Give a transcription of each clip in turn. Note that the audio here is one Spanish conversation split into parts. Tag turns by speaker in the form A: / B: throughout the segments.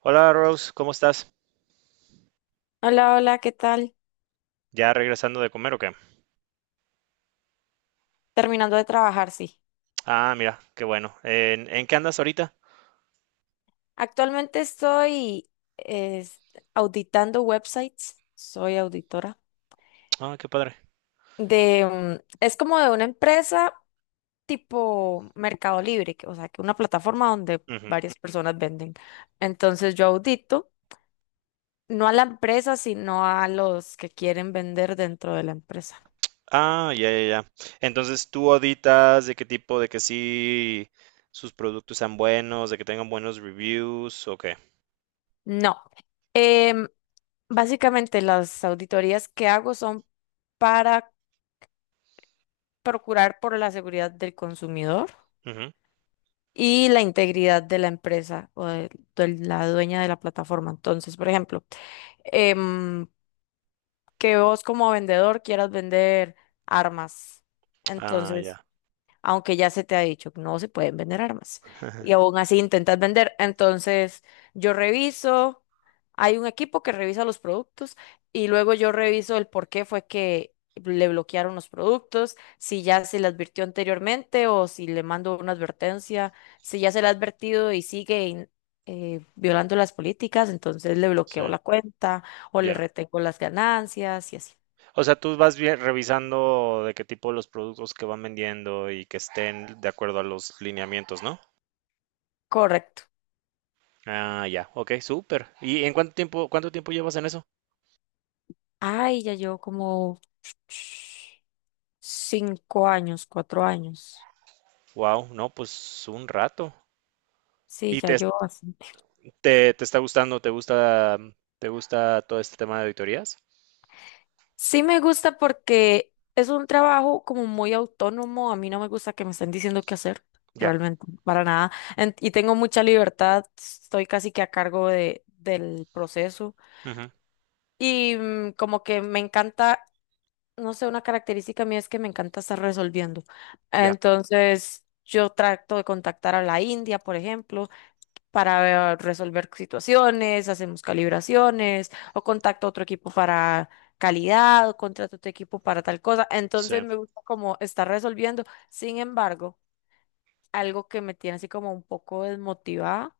A: Hola Rose, ¿cómo estás?
B: Hola, hola, ¿qué tal?
A: ¿Ya regresando de comer o qué?
B: Terminando de trabajar, sí.
A: Ah, mira, qué bueno. ¿En qué andas ahorita?
B: Actualmente estoy es, auditando websites. Soy auditora
A: Ah, qué padre.
B: de, es como de una empresa tipo Mercado Libre, o sea, que una plataforma donde
A: Ujú.
B: varias personas venden. Entonces yo audito, no a la empresa, sino a los que quieren vender dentro de la empresa.
A: Ah, ya, ya, ya. Entonces, ¿tú auditas de qué tipo, de que sí sus productos sean buenos, de que tengan buenos reviews o qué?
B: No. Em, Básicamente las auditorías que hago son para procurar por la seguridad del consumidor
A: Ujú.
B: y la integridad de la empresa o de la dueña de la plataforma. Entonces, por ejemplo, em, que vos como vendedor quieras vender armas.
A: Ah,
B: Entonces,
A: ya.
B: aunque ya se te ha dicho que no se pueden vender armas. Y aún así intentas vender. Entonces, yo reviso, hay un equipo que revisa los productos y luego yo reviso el por qué fue que le bloquearon los productos, si ya se le advirtió anteriormente o si le mando una advertencia, si ya se le ha advertido y sigue violando las políticas. Entonces le
A: Sí,
B: bloqueo la cuenta o le
A: ya.
B: retengo las ganancias y así.
A: O sea, tú vas bien revisando de qué tipo los productos que van vendiendo y que estén de acuerdo a los lineamientos, ¿no?
B: Correcto.
A: Ah, ya. Ok, súper. ¿Y en cuánto tiempo llevas en eso?
B: Ay, ya llevo como cinco años, 4 años.
A: Wow, no, pues un rato.
B: Sí,
A: ¿Y
B: ya
A: te,
B: yo así.
A: te, te está gustando? ¿Te gusta todo este tema de auditorías?
B: Sí me gusta porque es un trabajo como muy autónomo. A mí no me gusta que me estén diciendo qué hacer,
A: Ya,
B: realmente, para nada. Y tengo mucha libertad. Estoy casi que a cargo de, del proceso.
A: ujú,
B: Y como que me encanta, no sé, una característica mía es que me encanta estar resolviendo.
A: ya,
B: Entonces, yo trato de contactar a la India, por ejemplo, para resolver situaciones, hacemos calibraciones o contacto a otro equipo para calidad o contrato a otro equipo para tal cosa.
A: sí,
B: Entonces me gusta como estar resolviendo. Sin embargo, algo que me tiene así como un poco desmotivada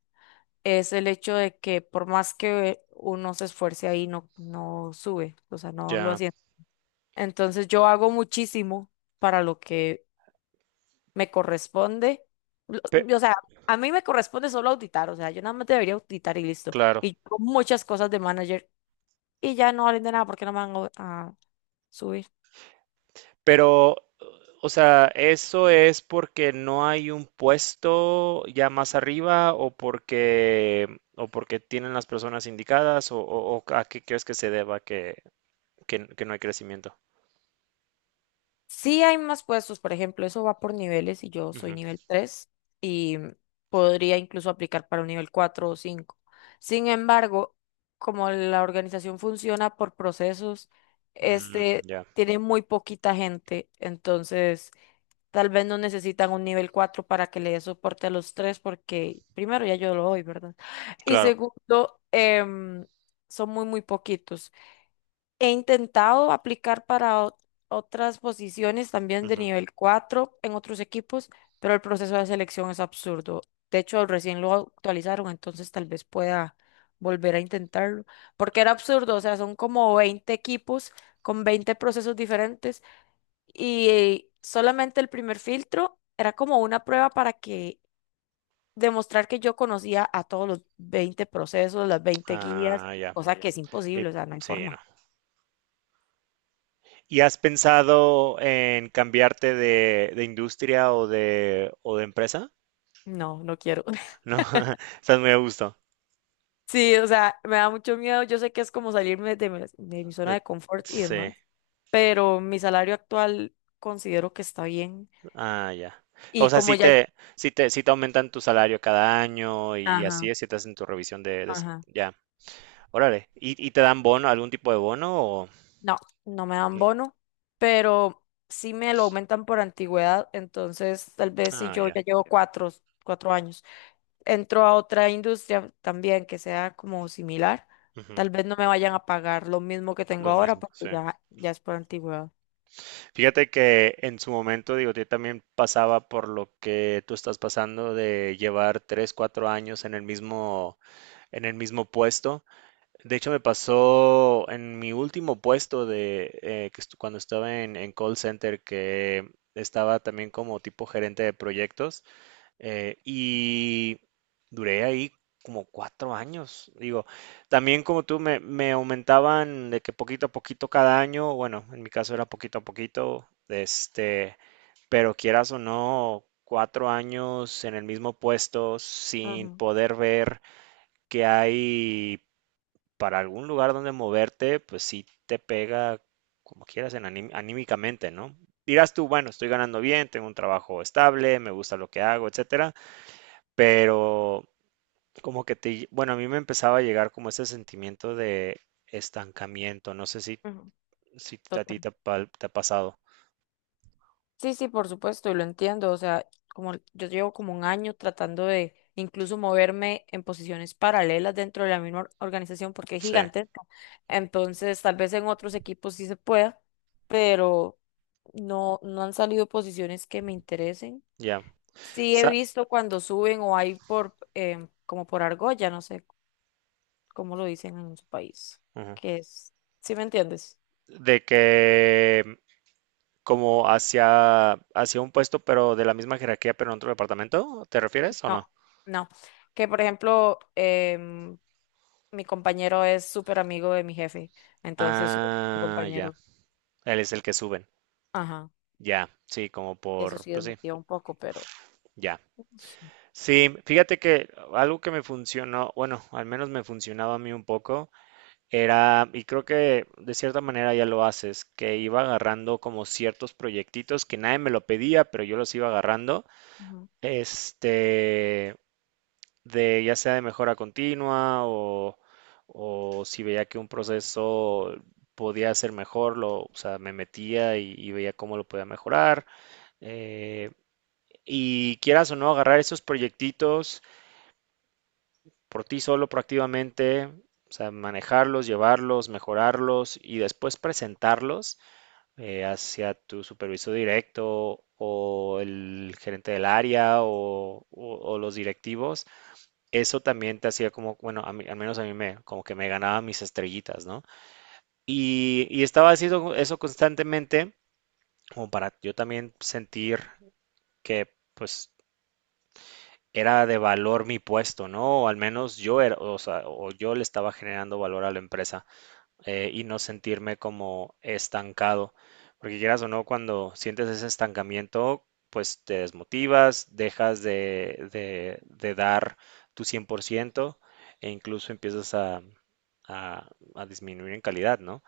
B: es el hecho de que por más que uno se esfuerce ahí, no, no sube, o sea, no lo
A: ya.
B: hace. Entonces yo hago muchísimo para lo que me corresponde,
A: Pe-
B: o sea, a mí me corresponde solo auditar, o sea, yo nada más debería auditar y listo.
A: claro.
B: Y yo hago muchas cosas de manager y ya no valen de nada porque no me van a subir.
A: Pero, o sea, ¿eso es porque no hay un puesto ya más arriba o porque tienen las personas indicadas o, o a qué crees que se deba que, que no hay crecimiento?
B: Sí hay más puestos, por ejemplo, eso va por niveles y yo soy
A: Ujú.
B: nivel 3 y podría incluso aplicar para un nivel 4 o 5. Sin embargo, como la organización funciona por procesos,
A: Mm,
B: este
A: ya,
B: tiene muy poquita gente, entonces tal vez no necesitan un nivel 4 para que le dé soporte a los tres, porque primero ya yo lo doy, ¿verdad? Y
A: claro.
B: segundo, son muy, muy poquitos. He intentado aplicar para otras posiciones también de
A: Ujú.
B: nivel 4 en otros equipos, pero el proceso de selección es absurdo. De hecho, recién lo actualizaron, entonces tal vez pueda volver a intentarlo, porque era absurdo, o sea, son como 20 equipos con 20 procesos diferentes y solamente el primer filtro era como una prueba para que demostrar que yo conocía a todos los 20 procesos, las 20 guías,
A: Ah, ya.
B: cosa que es
A: Y-
B: imposible, o sea, no hay
A: sí, no.
B: forma.
A: ¿Y has pensado en cambiarte de industria o de empresa?
B: No, no quiero.
A: No, estás muy a gusto.
B: Sí, o sea, me da mucho miedo. Yo sé que es como salirme de mi zona
A: De-
B: de confort y
A: Sí,
B: demás, pero mi salario actual considero que está bien.
A: ah, ya. O
B: Y
A: sea,
B: como
A: si
B: ya...
A: te, si te, si te aumentan tu salario cada año y así
B: Ajá,
A: es, si te hacen tu revisión de
B: ajá.
A: ya, órale. ¿Y te dan bono, algún tipo de bono o
B: No, no me dan
A: no?
B: bono, pero sí me lo aumentan por antigüedad, entonces tal vez si
A: Ah,
B: yo
A: ya.
B: ya llevo 4 años, entro a otra industria también que sea como similar,
A: Ujú.
B: tal vez no me vayan a pagar lo mismo que tengo
A: Lo
B: ahora
A: mismo,
B: porque
A: sí.
B: ya, ya es por antigüedad.
A: Fíjate que en su momento, digo, yo también pasaba por lo que tú estás pasando de llevar 3, 4 años en el mismo puesto. De hecho, me pasó en mi último puesto de que cuando estaba en call center, que estaba también como tipo gerente de proyectos y duré ahí como 4 años. Digo, también como tú me aumentaban de que poquito a poquito cada año, bueno, en mi caso era poquito a poquito, pero quieras o no, cuatro años en el mismo puesto sin
B: Ujú,
A: poder ver que hay para algún lugar donde moverte, pues sí te pega como quieras en anímicamente, ¿no? Dirás tú, bueno, estoy ganando bien, tengo un trabajo estable, me gusta lo que hago, etcétera, pero como que bueno, a mí me empezaba a llegar como ese sentimiento de estancamiento, no sé si a
B: ujú.
A: ti te ha, te ha pasado.
B: Sí, sí, por supuesto, y lo entiendo. O sea, como yo llevo como un año tratando de incluso moverme en posiciones paralelas dentro de la misma organización porque es
A: Sí,
B: gigantesca. Entonces, tal vez en otros equipos sí se pueda, pero no, no han salido posiciones que me interesen.
A: ya.
B: Sí he
A: Sa-
B: visto cuando suben o hay por como por argolla, no sé cómo lo dicen en su país,
A: ujú.
B: que es, ¿sí me entiendes?
A: De que como hacia un puesto, pero de la misma jerarquía, pero en otro departamento, ¿te refieres o
B: No,
A: no?
B: no. Que por ejemplo, mi compañero es súper amigo de mi jefe, entonces su
A: Ah, ya.
B: compañero.
A: Él es el que suben.
B: Ajá.
A: Ya, sí,
B: Eso sí
A: pues sí,
B: desmotiva un poco, pero...
A: ya.
B: Ujú,
A: Sí, fíjate que algo que me funcionó, bueno, al menos me funcionaba a mí un poco, era, y creo que de cierta manera ya lo haces, que iba agarrando como ciertos proyectitos que nadie me lo pedía, pero yo los iba agarrando. Este, de ya sea de mejora continua o si veía que un proceso podía ser mejor, o sea, me metía y veía cómo lo podía mejorar. eh, y quieras o no, agarrar esos proyectitos por ti solo proactivamente, o sea, manejarlos, llevarlos, mejorarlos y después presentarlos hacia tu supervisor directo o el gerente del área o, o los directivos. Eso también te hacía como, bueno, al menos a mí como que me ganaba mis estrellitas, ¿no? Y estaba haciendo eso constantemente, como para yo también sentir que, pues, era de valor mi puesto, ¿no? O al menos yo era, o sea, o yo le estaba generando valor a la empresa. Y no sentirme como estancado. Porque quieras o no, cuando sientes ese estancamiento, pues te desmotivas, dejas de dar tu 100% e incluso empiezas a- a disminuir en calidad, ¿no?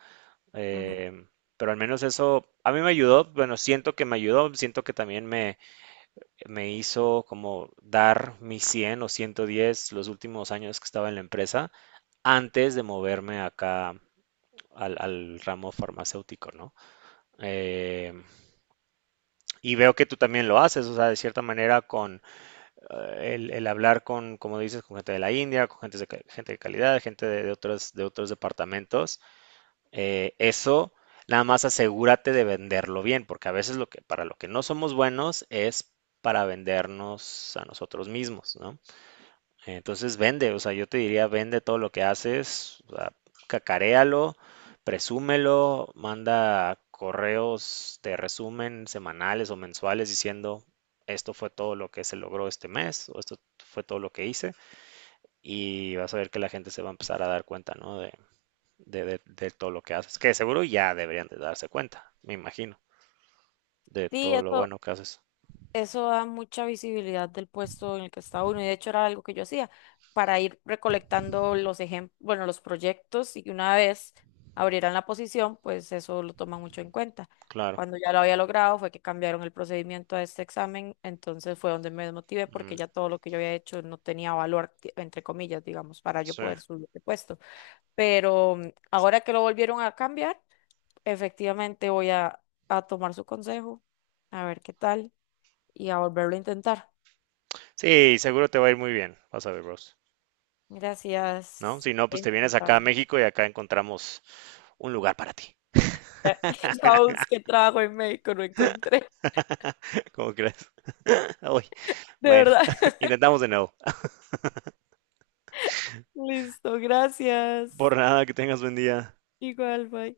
B: ujú.
A: Em, pero al menos eso a mí me ayudó, bueno, siento que me ayudó, siento que también me hizo como dar mi 100 o 110 los últimos años que estaba en la empresa antes de moverme acá al ramo farmacéutico, ¿no? Eh, y veo que tú también lo haces, o sea, de cierta manera con hablar con, como dices, con gente de la India, con gente de calidad, gente de otros departamentos, eso nada más asegúrate de venderlo bien, porque a veces para lo que no somos buenos es para vendernos a nosotros mismos, ¿no? Entonces vende, o sea, yo te diría, vende todo lo que haces, o sea, cacaréalo, presúmelo, manda correos de resumen semanales o mensuales diciendo, esto fue todo lo que se logró este mes, o esto fue todo lo que hice, y vas a ver que la gente se va a empezar a dar cuenta, ¿no? De todo lo que haces, que seguro ya deberían de darse cuenta, me imagino, de
B: Sí,
A: todo lo
B: eso,
A: bueno que haces.
B: Eso da mucha visibilidad del puesto en el que está uno, y de hecho era algo que yo hacía para ir recolectando los ejemplos, bueno, los proyectos, y que una vez abrieran la posición, pues eso lo toman mucho en cuenta.
A: Claro.
B: Cuando ya lo había logrado fue que cambiaron el procedimiento a este examen, entonces fue donde me desmotivé
A: Mm,
B: porque ya todo lo que yo había hecho no tenía valor, entre comillas, digamos, para yo
A: sí.
B: poder subir de puesto. Pero ahora que lo volvieron a cambiar, efectivamente voy a tomar su consejo, a ver qué tal y a volverlo a intentar.
A: Sí, seguro te va a ir muy bien, vas a ver, bros, ¿no?
B: Gracias.
A: Si no,
B: Voy a
A: pues te vienes acá a
B: intentarlo.
A: México y acá encontramos un lugar para ti.
B: Ya, ya busqué trabajo en México, no encontré.
A: ¿Cómo crees? Uy,
B: De
A: bueno,
B: verdad.
A: intentamos de nuevo.
B: Listo,
A: Por
B: gracias.
A: nada, que tengas buen día.
B: Igual, bye.